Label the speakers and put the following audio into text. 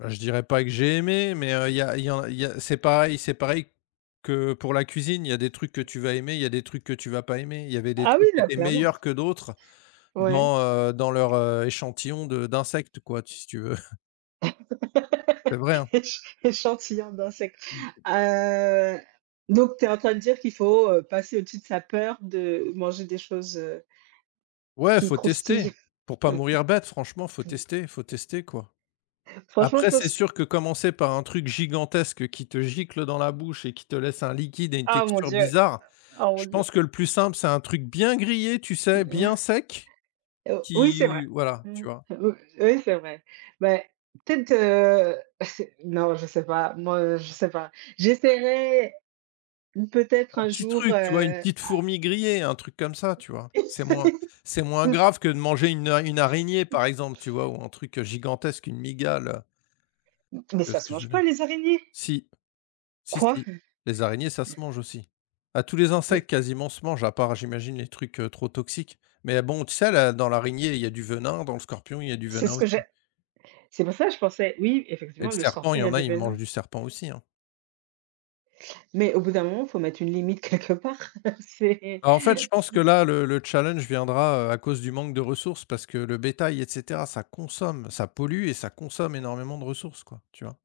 Speaker 1: Heu, je dirais pas que j'ai aimé, mais, heu, il y a il y a il y a c'est pareil c'est pareil que pour la cuisine. Il y a des trucs que tu vas aimer, il y a des trucs que tu vas pas aimer. Il y avait des
Speaker 2: Ah oui,
Speaker 1: trucs qui
Speaker 2: là
Speaker 1: étaient
Speaker 2: clairement.
Speaker 1: meilleurs que d'autres
Speaker 2: Ouais.
Speaker 1: dans, heu, dans leur, heu, échantillons de d'insectes quoi, t si tu veux. C'est vrai, hein.
Speaker 2: Éch échantillon d'insecte.
Speaker 1: Mmh.
Speaker 2: Heu, donc, tu es en train de dire qu'il faut, heu, passer au-dessus de sa peur de manger des choses, heu,
Speaker 1: Ouais
Speaker 2: qui
Speaker 1: faut tester,
Speaker 2: croustillent.
Speaker 1: pour pas mourir bête, franchement faut tester, faut tester quoi.
Speaker 2: Franchement, je
Speaker 1: Après c'est
Speaker 2: pense qu
Speaker 1: sûr que commencer par un truc gigantesque qui te gicle dans la bouche et qui te laisse un liquide et une
Speaker 2: Ah mon
Speaker 1: texture
Speaker 2: Dieu!
Speaker 1: bizarre,
Speaker 2: Oh mon
Speaker 1: je
Speaker 2: Dieu.
Speaker 1: pense que le plus simple, c'est un truc bien grillé, tu sais bien sec
Speaker 2: Heu, oui,
Speaker 1: qui
Speaker 2: c'est vrai.
Speaker 1: voilà,
Speaker 2: Mmh.
Speaker 1: tu vois?
Speaker 2: Oui, oui c'est vrai. Mais, peut-être, heu, c'est non, je sais pas, moi je sais pas. J'essaierais, peut-être
Speaker 1: Un
Speaker 2: un
Speaker 1: petit
Speaker 2: jour,
Speaker 1: truc, tu vois, une
Speaker 2: heu
Speaker 1: petite fourmi grillée, un truc comme ça, tu vois? C'est moins c'est moins grave que de manger une a une araignée, par exemple, tu vois ou un truc gigantesque, une mygale.
Speaker 2: Mais
Speaker 1: Tu vois
Speaker 2: ça
Speaker 1: ce
Speaker 2: se
Speaker 1: que je
Speaker 2: mange
Speaker 1: veux dire?
Speaker 2: pas les araignées!
Speaker 1: Si, si,
Speaker 2: Quoi?
Speaker 1: si les araignées, ça se mange aussi. Ah tous les
Speaker 2: Mais
Speaker 1: insectes quasiment se mangent, à part j'imagine les trucs, heu, trop toxiques mais à bon tu sais à la dans l'araignée il y a du venin, dans le scorpion, il y a du
Speaker 2: C'est
Speaker 1: venin
Speaker 2: ce que j'a
Speaker 1: aussi.
Speaker 2: c'est pour ça que je pensais oui
Speaker 1: Et le
Speaker 2: effectivement, le
Speaker 1: serpent il
Speaker 2: scorpion
Speaker 1: y
Speaker 2: il y a
Speaker 1: en a,
Speaker 2: du
Speaker 1: ils mangent
Speaker 2: venin.
Speaker 1: du serpent aussi, hein.
Speaker 2: Mais au bout d'un moment, il faut mettre une limite quelque part, c'est
Speaker 1: Bah en fait, je pense
Speaker 2: c'est
Speaker 1: que là, le le challenge viendra, heu, à cause du manque de ressources parce que le bétail et cetera, ça consomme. Ça pollue et ça consomme énormément de ressources quoi, tu vois?